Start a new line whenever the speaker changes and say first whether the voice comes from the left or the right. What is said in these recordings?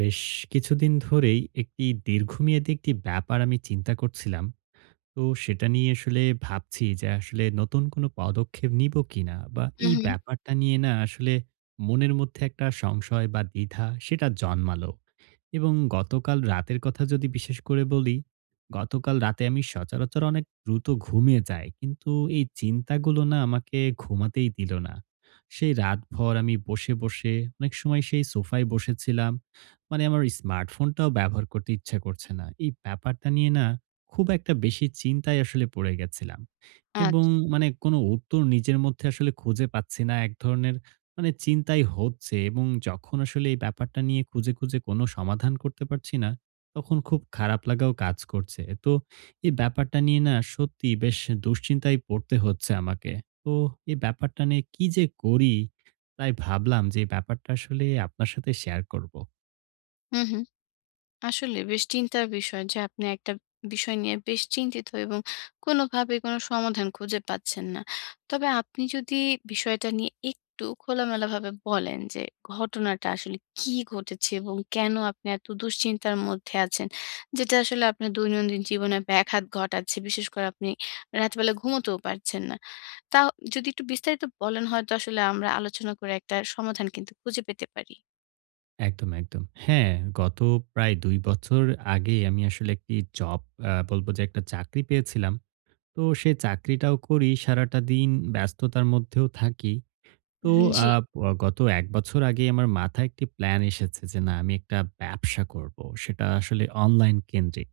right: বেশ কিছুদিন ধরেই একটি দীর্ঘমেয়াদী একটি ব্যাপার আমি চিন্তা করছিলাম। তো সেটা নিয়ে আসলে ভাবছি যে আসলে নতুন কোনো পদক্ষেপ নিব কিনা বা
left: হুম,
right: এই
left: হুম।
right: ব্যাপারটা নিয়ে না আসলে মনের মধ্যে একটা সংশয় বা দ্বিধা সেটা জন্মালো। এবং গতকাল রাতের কথা যদি বিশেষ করে বলি, গতকাল রাতে আমি সচরাচর অনেক দ্রুত ঘুমিয়ে যাই, কিন্তু এই চিন্তাগুলো না আমাকে ঘুমাতেই দিল না। সেই রাতভর আমি বসে বসে অনেক সময় সেই সোফায় বসেছিলাম। মানে আমার স্মার্টফোনটাও ব্যবহার করতে ইচ্ছা করছে না, এই ব্যাপারটা নিয়ে না খুব একটা বেশি চিন্তায় আসলে পড়ে গেছিলাম। এবং
left: আচ্ছা।
right: মানে কোন উত্তর নিজের মধ্যে আসলে খুঁজে পাচ্ছি না। এক ধরনের মানে চিন্তাই হচ্ছে, এবং যখন আসলে এই ব্যাপারটা নিয়ে খুঁজে কোন সমাধান করতে পারছি না, তখন খুব খারাপ লাগাও কাজ করছে। তো এই ব্যাপারটা নিয়ে না সত্যি বেশ দুশ্চিন্তায় পড়তে হচ্ছে আমাকে। তো এই ব্যাপারটা নিয়ে কি যে করি? তাই ভাবলাম যে এই ব্যাপারটা আসলে আপনার সাথে শেয়ার করব।
left: হুম, হুম। আসলে বেশ চিন্তার বিষয় যে আপনি একটা বিষয় নিয়ে বেশ চিন্তিত এবং কোনোভাবে কোনো সমাধান খুঁজে পাচ্ছেন না। তবে আপনি যদি বিষয়টা নিয়ে একটু খোলামেলাভাবে বলেন যে ঘটনাটা আসলে কী ঘটেছে এবং কেন আপনি এত দুশ্চিন্তার মধ্যে আছেন? যেটা আসলে আপনার দৈনন্দিন জীবনে ব্যাঘাত ঘটাচ্ছে। বিশেষ করে আপনি রাতবেলা ঘুমোতেও পারছেন না। তাও যদি একটু বিস্তারিত বলেন হয়তো আসলে আমরা আলোচনা করে একটা সমাধান কিন্তু খুঁজে পেতে পারি।
right: একদম, একদম। হ্যাঁ, গত প্রায় ২ বছর আগে আমি আসলে একটি জব, বলব যে একটা চাকরি পেয়েছিলাম। তো সে চাকরিটাও করি, সারাটা দিন ব্যস্ততার মধ্যেও থাকি। তো
left: হুম,
right: আ
left: জি।
right: অ গত ১ বছর আগে আমার মাথায় একটি প্ল্যান এসেছে যে না আমি একটা ব্যবসা করব। সেটা আসলে অনলাইন কেন্দ্রিক।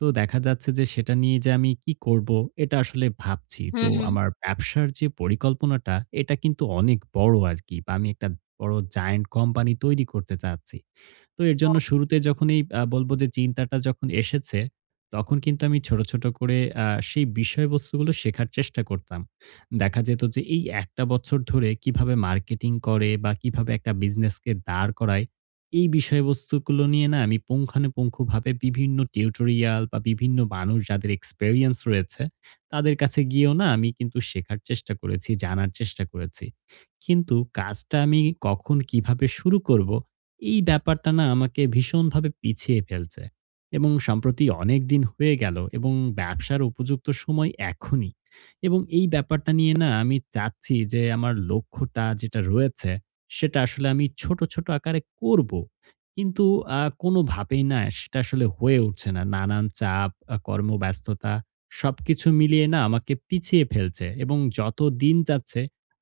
right: তো দেখা যাচ্ছে যে সেটা নিয়ে যে আমি কি করব, এটা আসলে ভাবছি।
left: হুম,
right: তো
left: হুম।
right: আমার ব্যবসার যে পরিকল্পনাটা, এটা কিন্তু অনেক বড় আরকি, বা আমি একটা বড় জায়ান্ট কোম্পানি তৈরি করতে চাচ্ছি। তো এর জন্য
left: ওকে,
right: শুরুতে যখনই, বলব যে চিন্তাটা যখন এসেছে, তখন কিন্তু আমি ছোট, ছোট করে সেই বিষয়বস্তুগুলো শেখার চেষ্টা করতাম। দেখা যেত যে এই ১ টা বছর ধরে কিভাবে মার্কেটিং করে বা কিভাবে একটা বিজনেসকে দাঁড় করায়, এই বিষয়বস্তুগুলো নিয়ে না আমি পুঙ্খানুপুঙ্খভাবে বিভিন্ন টিউটোরিয়াল বা বিভিন্ন মানুষ যাদের এক্সপেরিয়েন্স রয়েছে, তাদের কাছে গিয়েও না আমি কিন্তু শেখার চেষ্টা করেছি, জানার চেষ্টা করেছি। কিন্তু কাজটা আমি কখন কিভাবে শুরু করব, এই ব্যাপারটা না আমাকে ভীষণভাবে পিছিয়ে ফেলছে। এবং সম্প্রতি অনেক দিন হয়ে গেল, এবং ব্যবসার উপযুক্ত সময় এখনই, এবং এই ব্যাপারটা নিয়ে না আমি চাচ্ছি যে আমার লক্ষ্যটা যেটা রয়েছে, সেটা আসলে আমি ছোট, ছোট আকারে করব। কিন্তু কোনোভাবেই না সেটা আসলে হয়ে উঠছে না। নানান চাপ, কর্মব্যস্ততা সবকিছু মিলিয়ে না আমাকে পিছিয়ে ফেলছে, এবং যত দিন যাচ্ছে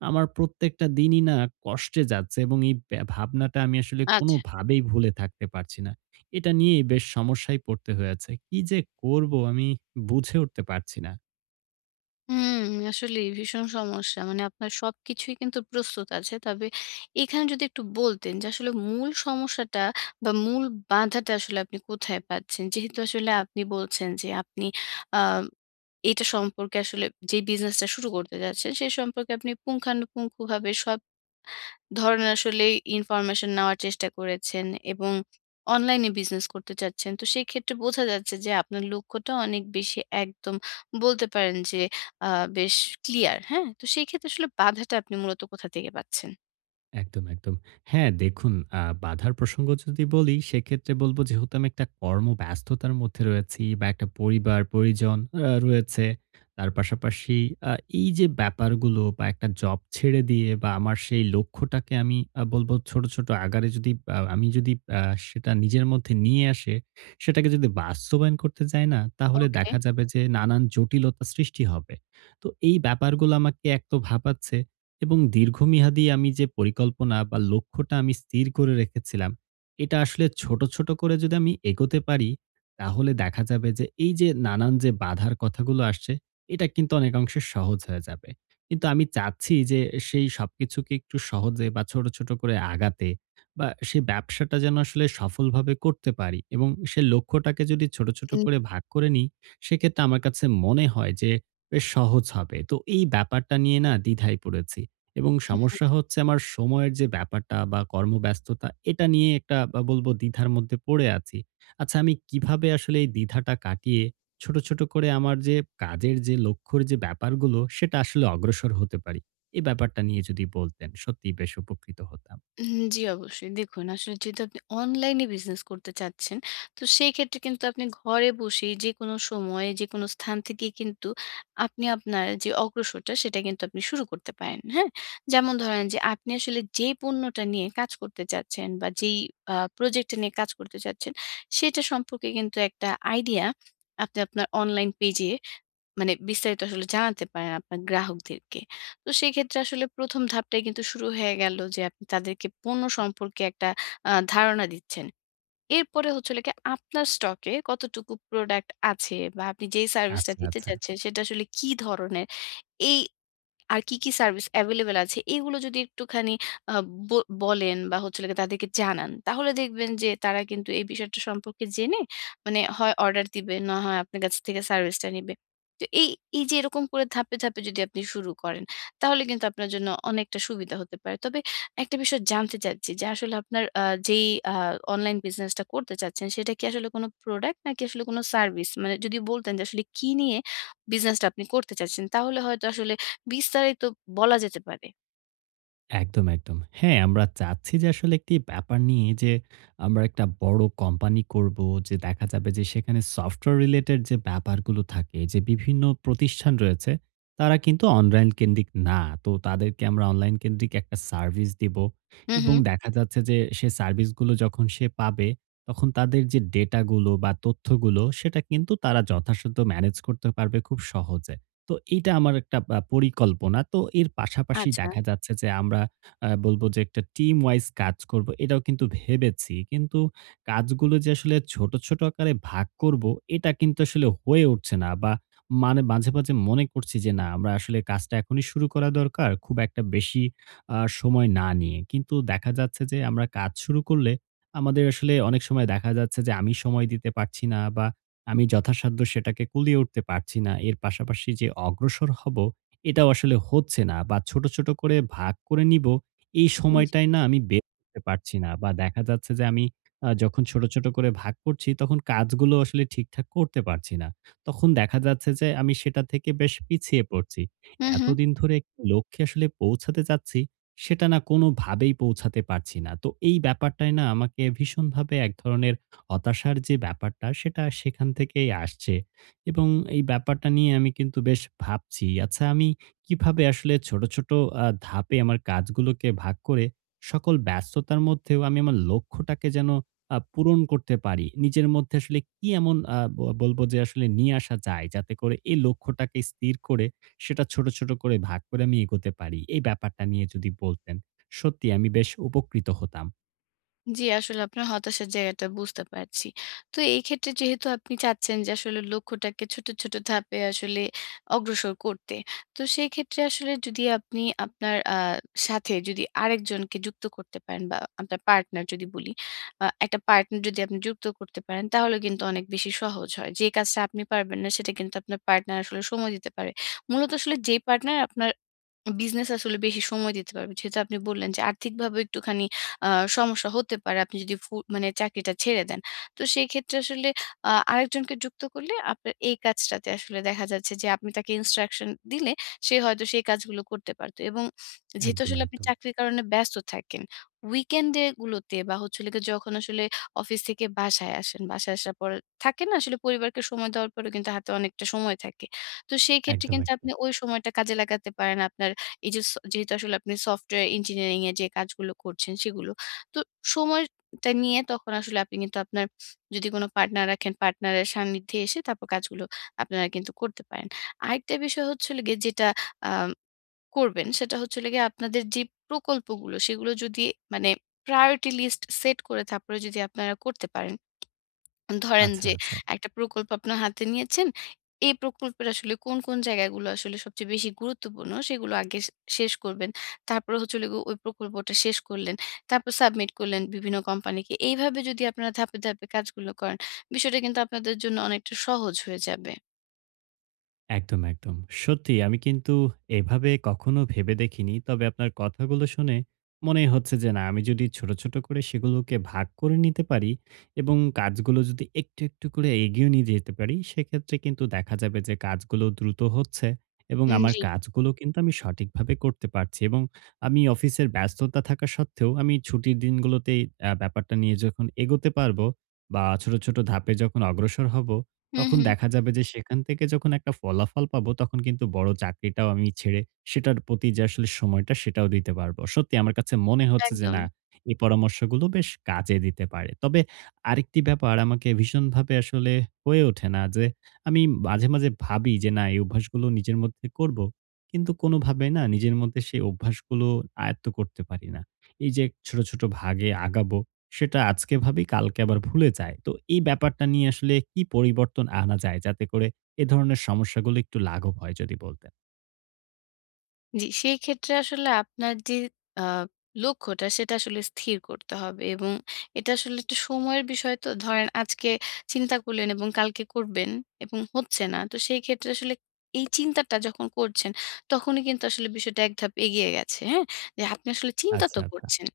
right: আমার প্রত্যেকটা দিনই না কষ্টে যাচ্ছে, এবং এই ভাবনাটা আমি আসলে
left: আচ্ছা।
right: কোনোভাবেই ভুলে থাকতে পারছি না। এটা নিয়েই বেশ সমস্যায় পড়তে হয়েছে। কি যে করব আমি বুঝে উঠতে পারছি না।
left: হুম, আসলেই ভীষণ সমস্যা। মানে আপনার সবকিছুই কিন্তু প্রস্তুত আছে। তবে এখানে যদি একটু বলতেন যে আসলে মূল সমস্যাটা বা মূল বাধাটা আসলে আপনি কোথায় পাচ্ছেন? যেহেতু আসলে আপনি বলছেন যে আপনি আ এটা সম্পর্কে আসলে যে বিজনেসটা শুরু করতে যাচ্ছেন সে সম্পর্কে আপনি পুঙ্খানুপুঙ্খভাবে সব ধরনের আসলে ইনফরমেশন নেওয়ার চেষ্টা করেছেন এবং অনলাইনে বিজনেস করতে চাচ্ছেন। তো সেই ক্ষেত্রে বোঝা যাচ্ছে যে আপনার লক্ষ্যটা অনেক বেশি একদম বলতে পারেন যে আ বেশ ক্লিয়ার। হ্যাঁ? তো সেই ক্ষেত্রে আসলে বাধাটা আপনি মূলত কোথা থেকে পাচ্ছেন?
right: একদম, একদম। হ্যাঁ, দেখুন বাধার প্রসঙ্গ যদি বলি, সেক্ষেত্রে বলব যেহেতু আমি একটা কর্মব্যস্ততার মধ্যে রয়েছি বা একটা পরিবার-পরিজন রয়েছে। তার পাশাপাশি আ এই যে ব্যাপারগুলো বা একটা জব ছেড়ে দিয়ে বা আমার সেই লক্ষ্যটাকে আমি, বলব, ছোট, ছোট আকারে যদি, আ আমি যদি আ সেটা নিজের মধ্যে নিয়ে আসে, সেটাকে যদি বাস্তবায়ন করতে যাই না, তাহলে
left: ওকে।
right: দেখা যাবে যে নানান জটিলতা সৃষ্টি হবে। তো এই ব্যাপারগুলো আমাকে এক তো ভাবাচ্ছে, এবং দীর্ঘমেয়াদী আমি যে পরিকল্পনা বা লক্ষ্যটা আমি স্থির করে রেখেছিলাম, এটা আসলে ছোট, ছোট করে যদি আমি এগোতে পারি, তাহলে দেখা যাবে যে এই যে নানান যে বাধার কথাগুলো আসছে, এটা কিন্তু অনেকাংশে সহজ হয়ে যাবে। কিন্তু আমি চাচ্ছি যে সেই সবকিছুকে একটু সহজে বা ছোট, ছোট করে আগাতে বা সেই ব্যবসাটা যেন আসলে সফলভাবে করতে পারি, এবং সে লক্ষ্যটাকে যদি ছোট, ছোট করে ভাগ করে নিই, সেক্ষেত্রে আমার কাছে মনে হয় যে বেশ সহজ হবে। তো এই ব্যাপারটা নিয়ে না দ্বিধায় পড়েছি। এবং সমস্যা হচ্ছে আমার সময়ের যে ব্যাপারটা বা কর্মব্যস্ততা, এটা নিয়ে একটা বা বলবো দ্বিধার মধ্যে পড়ে আছি। আচ্ছা আমি কিভাবে আসলে এই দ্বিধাটা কাটিয়ে ছোট, ছোট করে আমার যে কাজের যে লক্ষ্যর যে ব্যাপারগুলো, সেটা আসলে অগ্রসর হতে পারি? এই ব্যাপারটা নিয়ে যদি বলতেন, সত্যিই বেশ উপকৃত হতাম।
left: উম জি, অবশ্যই। দেখুন আসলে যেহেতু আপনি অনলাইনে বিজনেস করতে চাচ্ছেন, তো সেই ক্ষেত্রে কিন্তু আপনি ঘরে বসেই যেকোনো সময়ে, যেকোনো স্থান থেকেই কিন্তু আপনি আপনার যে অগ্রসরটা, সেটা কিন্তু আপনি শুরু করতে পারেন, হ্যাঁ? যেমন ধরেন যে আপনি আসলে যে পণ্যটা নিয়ে কাজ করতে চাচ্ছেন বা যেই প্রজেক্টটা নিয়ে কাজ করতে চাচ্ছেন, সেটা সম্পর্কে কিন্তু একটা আইডিয়া আপনি আপনার অনলাইন পেজে মানে বিস্তারিত আসলে জানাতে পারেন আপনার গ্রাহকদেরকে। তো সেক্ষেত্রে আসলে ১ম ধাপটাই কিন্তু শুরু হয়ে গেল যে আপনি তাদেরকে পণ্য সম্পর্কে একটা ধারণা দিচ্ছেন। এরপরে হচ্ছে হলো গিয়ে আপনার স্টকে কতটুকু প্রোডাক্ট আছে বা আপনি যেই সার্ভিসটা
right: আচ্ছা,
left: দিতে
right: আচ্ছা।
left: চাচ্ছেন সেটা আসলে কি ধরনের এই আর কি, কি সার্ভিস এভেইলেবল আছে এগুলো যদি একটুখানি আ ব বলেন বা হচ্ছে হলো গিয়ে তাদেরকে জানান, তাহলে দেখবেন যে তারা কিন্তু এই বিষয়টা সম্পর্কে জেনে মানে হয় অর্ডার দিবে, না হয় আপনার কাছ থেকে সার্ভিসটা নিবে। তো এই যে এরকম করে ধাপে, ধাপে যদি আপনি শুরু করেন, তাহলে কিন্তু আপনার জন্য অনেকটা সুবিধা হতে পারে। তবে একটা বিষয় জানতে চাচ্ছি যে আসলে আপনার যেই আ অনলাইন বিজনেসটা করতে চাচ্ছেন সেটা কি আসলে কোনো প্রোডাক্ট নাকি আসলে কোনো সার্ভিস? মানে যদি বলতেন যে আসলে কি নিয়ে বিজনেসটা আপনি করতে চাচ্ছেন তাহলে হয়তো আসলে বিস্তারিত বলা যেতে পারে।
right: একদম, একদম। হ্যাঁ, আমরা চাচ্ছি যে আসলে একটি ব্যাপার নিয়ে যে আমরা একটা বড় কোম্পানি করব। যে দেখা যাবে যে সেখানে সফটওয়্যার রিলেটেড যে ব্যাপারগুলো থাকে, যে বিভিন্ন প্রতিষ্ঠান রয়েছে, তারা কিন্তু অনলাইন কেন্দ্রিক না। তো তাদেরকে আমরা অনলাইন কেন্দ্রিক একটা সার্ভিস দিব,
left: হুম,
right: এবং
left: হুম।
right: দেখা যাচ্ছে যে সে সার্ভিসগুলো যখন সে পাবে, তখন তাদের যে ডেটাগুলো বা তথ্যগুলো, সেটা কিন্তু তারা যথাসাধ্য ম্যানেজ করতে পারবে খুব সহজে। তো এইটা আমার একটা পরিকল্পনা। তো এর পাশাপাশি
left: আচ্ছা।
right: দেখা যাচ্ছে যে আমরা, বলব যে, একটা টিম ওয়াইজ কাজ করব। এটাও কিন্তু ভেবেছি। কিন্তু কাজগুলো যে আসলে ছোট, ছোট আকারে ভাগ করব, এটা কিন্তু আসলে হয়ে উঠছে না, বা মানে মাঝে, মাঝে মনে করছি যে না আমরা আসলে কাজটা এখনই শুরু করা দরকার। খুব একটা বেশি সময় না নিয়ে। কিন্তু দেখা যাচ্ছে যে আমরা কাজ শুরু করলে আমাদের আসলে অনেক সময়, দেখা যাচ্ছে যে আমি সময় দিতে পারছি না বা আমি যথাসাধ্য সেটাকে কুলিয়ে উঠতে পারছি না। এর পাশাপাশি যে অগ্রসর হব, এটাও আসলে হচ্ছে না, বা ছোট, ছোট করে ভাগ করে নিব, এই
left: জি।
right: সময়টায় না আমি বের করতে পারছি না, বা দেখা যাচ্ছে যে আমি যখন ছোট, ছোট করে ভাগ করছি, তখন কাজগুলো আসলে ঠিকঠাক করতে পারছি না। তখন দেখা যাচ্ছে যে আমি সেটা থেকে বেশ পিছিয়ে পড়ছি।
left: হুম, হুম।
right: এতদিন ধরে একটি লক্ষ্যে আসলে পৌঁছাতে চাচ্ছি, সেটা না কোনোভাবেই পৌঁছাতে পারছি না। তো এই ব্যাপারটায় না আমাকে ভীষণভাবে এক ধরনের হতাশার যে ব্যাপারটা, সেটা সেখান থেকেই আসছে, এবং এই ব্যাপারটা নিয়ে আমি কিন্তু বেশ ভাবছি। আচ্ছা আমি কিভাবে আসলে ছোট, ছোট ধাপে আমার কাজগুলোকে ভাগ করে সকল ব্যস্ততার মধ্যেও আমি আমার লক্ষ্যটাকে যেন পূরণ করতে পারি। নিজের মধ্যে আসলে কি এমন, আ ব বলব যে, আসলে নিয়ে আসা যায় যাতে করে এই লক্ষ্যটাকে স্থির করে সেটা ছোট, ছোট করে ভাগ করে আমি এগোতে পারি। এই ব্যাপারটা নিয়ে যদি বলতেন, সত্যি আমি বেশ উপকৃত হতাম।
left: জি, আসলে আপনার হতাশার জায়গাটা বুঝতে পারছি। তো এই ক্ষেত্রে যেহেতু আপনি চাচ্ছেন যে আসলে লক্ষ্যটাকে ছোট, ছোট ধাপে আসলে অগ্রসর করতে। তো সেই ক্ষেত্রে আসলে যদি আপনি আপনার সাথে যদি আরেকজনকে যুক্ত করতে পারেন বা আপনার পার্টনার যদি বলি, একটা পার্টনার যদি আপনি যুক্ত করতে পারেন তাহলে কিন্তু অনেক বেশি সহজ হয়। যে কাজটা আপনি পারবেন না সেটা কিন্তু আপনার পার্টনার আসলে সময় দিতে পারে। মূলত আসলে যেই পার্টনার আপনার বিজনেস আসলে বেশি সময় দিতে পারবে। যেহেতু আপনি বললেন যে আর্থিকভাবে একটুখানি আ সমস্যা হতে পারে আপনি যদি মানে চাকরিটা ছেড়ে দেন। তো সেক্ষেত্রে আসলে আরেকজনকে যুক্ত করলে আপনার এই কাজটাতে আসলে দেখা যাচ্ছে যে আপনি তাকে ইনস্ট্রাকশন দিলে সে হয়তো সেই কাজগুলো করতে পারত। এবং যেহেতু
right: একদম,
left: আসলে আপনি
right: একদম।
left: চাকরির কারণে ব্যস্ত থাকেন, উইকেন্ডে গুলোতে বা হচ্ছে হলো গিয়ে যখন আসলে অফিস থেকে বাসায় আসেন, বাসায় আসার পর থাকে না আসলে পরিবারকে সময় দেওয়ার পরেও কিন্তু হাতে অনেকটা সময় থাকে। তো সেই ক্ষেত্রে
right: একদম,
left: কিন্তু আপনি
right: একদম।
left: ওই সময়টা কাজে লাগাতে পারেন আপনার এই যে যেহেতু আসলে আপনি সফটওয়্যার ইঞ্জিনিয়ারিং এ যে কাজগুলো করছেন সেগুলো। তো সময়টা নিয়ে তখন আসলে আপনি কিন্তু আপনার যদি কোন পার্টনার রাখেন, পার্টনারের সান্নিধ্যে এসে তারপর কাজগুলো আপনারা কিন্তু করতে পারেন। আরেকটা বিষয় হচ্ছে হলো গিয়ে যেটা আ করবেন সেটা হচ্ছে হলো গিয়ে আপনাদের যে প্রকল্পগুলো সেগুলো যদি মানে প্রায়োরিটি লিস্ট সেট করে তারপরে যদি আপনারা করতে পারেন। ধরেন
right: আচ্ছা,
left: যে
right: আচ্ছা।
left: একটা প্রকল্প আপনার হাতে নিয়েছেন। এই প্রকল্পের আসলে কোন, কোন জায়গাগুলো আসলে সবচেয়ে বেশি গুরুত্বপূর্ণ সেগুলো আগে সে শেষ করবেন। তারপরে হচ্ছে হলো গিয়ে ওই প্রকল্পটা শেষ করলেন। তারপর সাবমিট করলেন বিভিন্ন কোম্পানিকে। এইভাবে যদি আপনারা ধাপে, ধাপে কাজগুলো করেন, বিষয়টা কিন্তু আপনাদের জন্য অনেকটা সহজ হয়ে যাবে।
right: একদম, একদম। সত্যিই আমি কিন্তু এভাবে কখনো ভেবে দেখিনি। তবে আপনার কথাগুলো শুনে মনে হচ্ছে যে না আমি যদি ছোট, ছোট করে সেগুলোকে ভাগ করে নিতে পারি, এবং কাজগুলো যদি একটু, একটু করে এগিয়ে নিয়ে যেতে পারি, সেক্ষেত্রে কিন্তু দেখা যাবে যে কাজগুলো দ্রুত হচ্ছে, এবং
left: উম
right: আমার
left: জি।
right: কাজগুলো কিন্তু আমি সঠিকভাবে করতে পারছি, এবং আমি অফিসের ব্যস্ততা থাকা সত্ত্বেও আমি ছুটির দিনগুলোতেই ব্যাপারটা নিয়ে যখন এগোতে পারবো বা ছোট, ছোট ধাপে যখন অগ্রসর হব,
left: হু,
right: তখন
left: হু।
right: দেখা যাবে যে সেখান থেকে যখন একটা ফলাফল পাবো, তখন কিন্তু বড় চাকরিটাও আমি ছেড়ে সেটার প্রতি যে আসলে সময়টা সেটাও দিতে পারবো। সত্যি আমার কাছে মনে হচ্ছে যে
left: একদম।
right: না, এই পরামর্শগুলো বেশ কাজে দিতে পারে। তবে আরেকটি ব্যাপার আমাকে ভীষণভাবে আসলে হয়ে ওঠে না যে আমি মাঝে, মাঝে ভাবি যে না এই অভ্যাসগুলো নিজের মধ্যে করব। কিন্তু কোনোভাবে না নিজের মধ্যে সেই অভ্যাসগুলো আয়ত্ত করতে পারি না। এই যে ছোট, ছোট ভাগে আগাবো, সেটা আজকে ভাবি কালকে আবার ভুলে যায়। তো এই ব্যাপারটা নিয়ে আসলে কি পরিবর্তন আনা যায়, যাতে করে এ ধরনের সমস্যাগুলো একটু লাঘব হয়, যদি বলতেন।
left: জি, সেই ক্ষেত্রে আসলে আপনার যে আ লক্ষ্যটা সেটা আসলে স্থির করতে হবে এবং এটা আসলে একটু সময়ের বিষয় তো। ধরেন আজকে চিন্তা করলেন এবং কালকে করবেন এবং হচ্ছে না। তো সেই ক্ষেত্রে আসলে এই চিন্তাটা যখন করছেন তখনই কিন্তু আসলে বিষয়টা এক ধাপ এগিয়ে গেছে, হ্যাঁ? যে আপনি আসলে চিন্তা
right: আচ্ছা,
left: তো
right: আচ্ছা।
left: করছেন।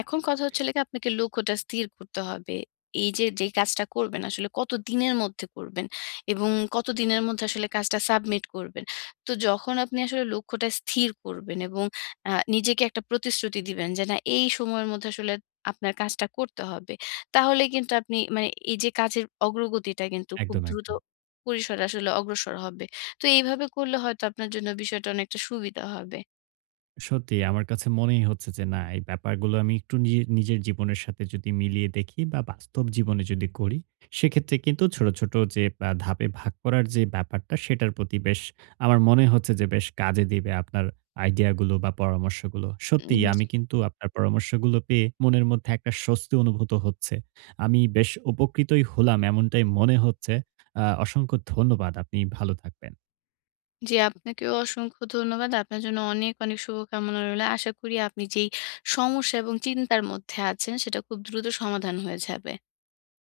left: এখন কথা হচ্ছে হলো গিয়ে আপনাকে লক্ষ্যটা স্থির করতে হবে। এই যে, যে কাজটা করবেন আসলে কত দিনের মধ্যে করবেন এবং কত দিনের মধ্যে আসলে কাজটা সাবমিট করবেন। তো যখন আপনি আসলে লক্ষ্যটা স্থির করবেন এবং নিজেকে একটা প্রতিশ্রুতি দিবেন যে, "না, এই সময়ের মধ্যে আসলে আপনার কাজটা করতে হবে।" তাহলে কিন্তু আপনি মানে এই যে কাজের অগ্রগতিটা কিন্তু খুব
right: একদম,
left: দ্রুত
right: একদম।
left: পরিসরে আসলে অগ্রসর হবে। তো এইভাবে করলে হয়তো আপনার জন্য বিষয়টা অনেকটা সুবিধা হবে।
right: সত্যি আমার কাছে মনেই হচ্ছে যে না এই ব্যাপারগুলো আমি একটু নিজের জীবনের সাথে যদি মিলিয়ে দেখি বা বাস্তব জীবনে যদি করি, সেক্ষেত্রে কিন্তু ছোট ছোট যে ধাপে ভাগ করার যে ব্যাপারটা, সেটার প্রতি বেশ, আমার মনে হচ্ছে যে বেশ কাজে দিবে আপনার আইডিয়াগুলো বা পরামর্শগুলো। সত্যি
left: উম জি,
right: আমি কিন্তু আপনার পরামর্শগুলো পেয়ে মনের মধ্যে একটা স্বস্তি অনুভূত হচ্ছে, আমি বেশ উপকৃতই হলাম এমনটাই মনে হচ্ছে। অসংখ্য ধন্যবাদ, আপনি ভালো থাকবেন।
left: জি, আপনাকেও অসংখ্য ধন্যবাদ। আপনার জন্য অনেক, অনেক শুভকামনা রইলো। আশা করি আপনি যেই সমস্যা এবং চিন্তার মধ্যে আছেন, সেটা খুব দ্রুত সমাধান হয়ে যাবে।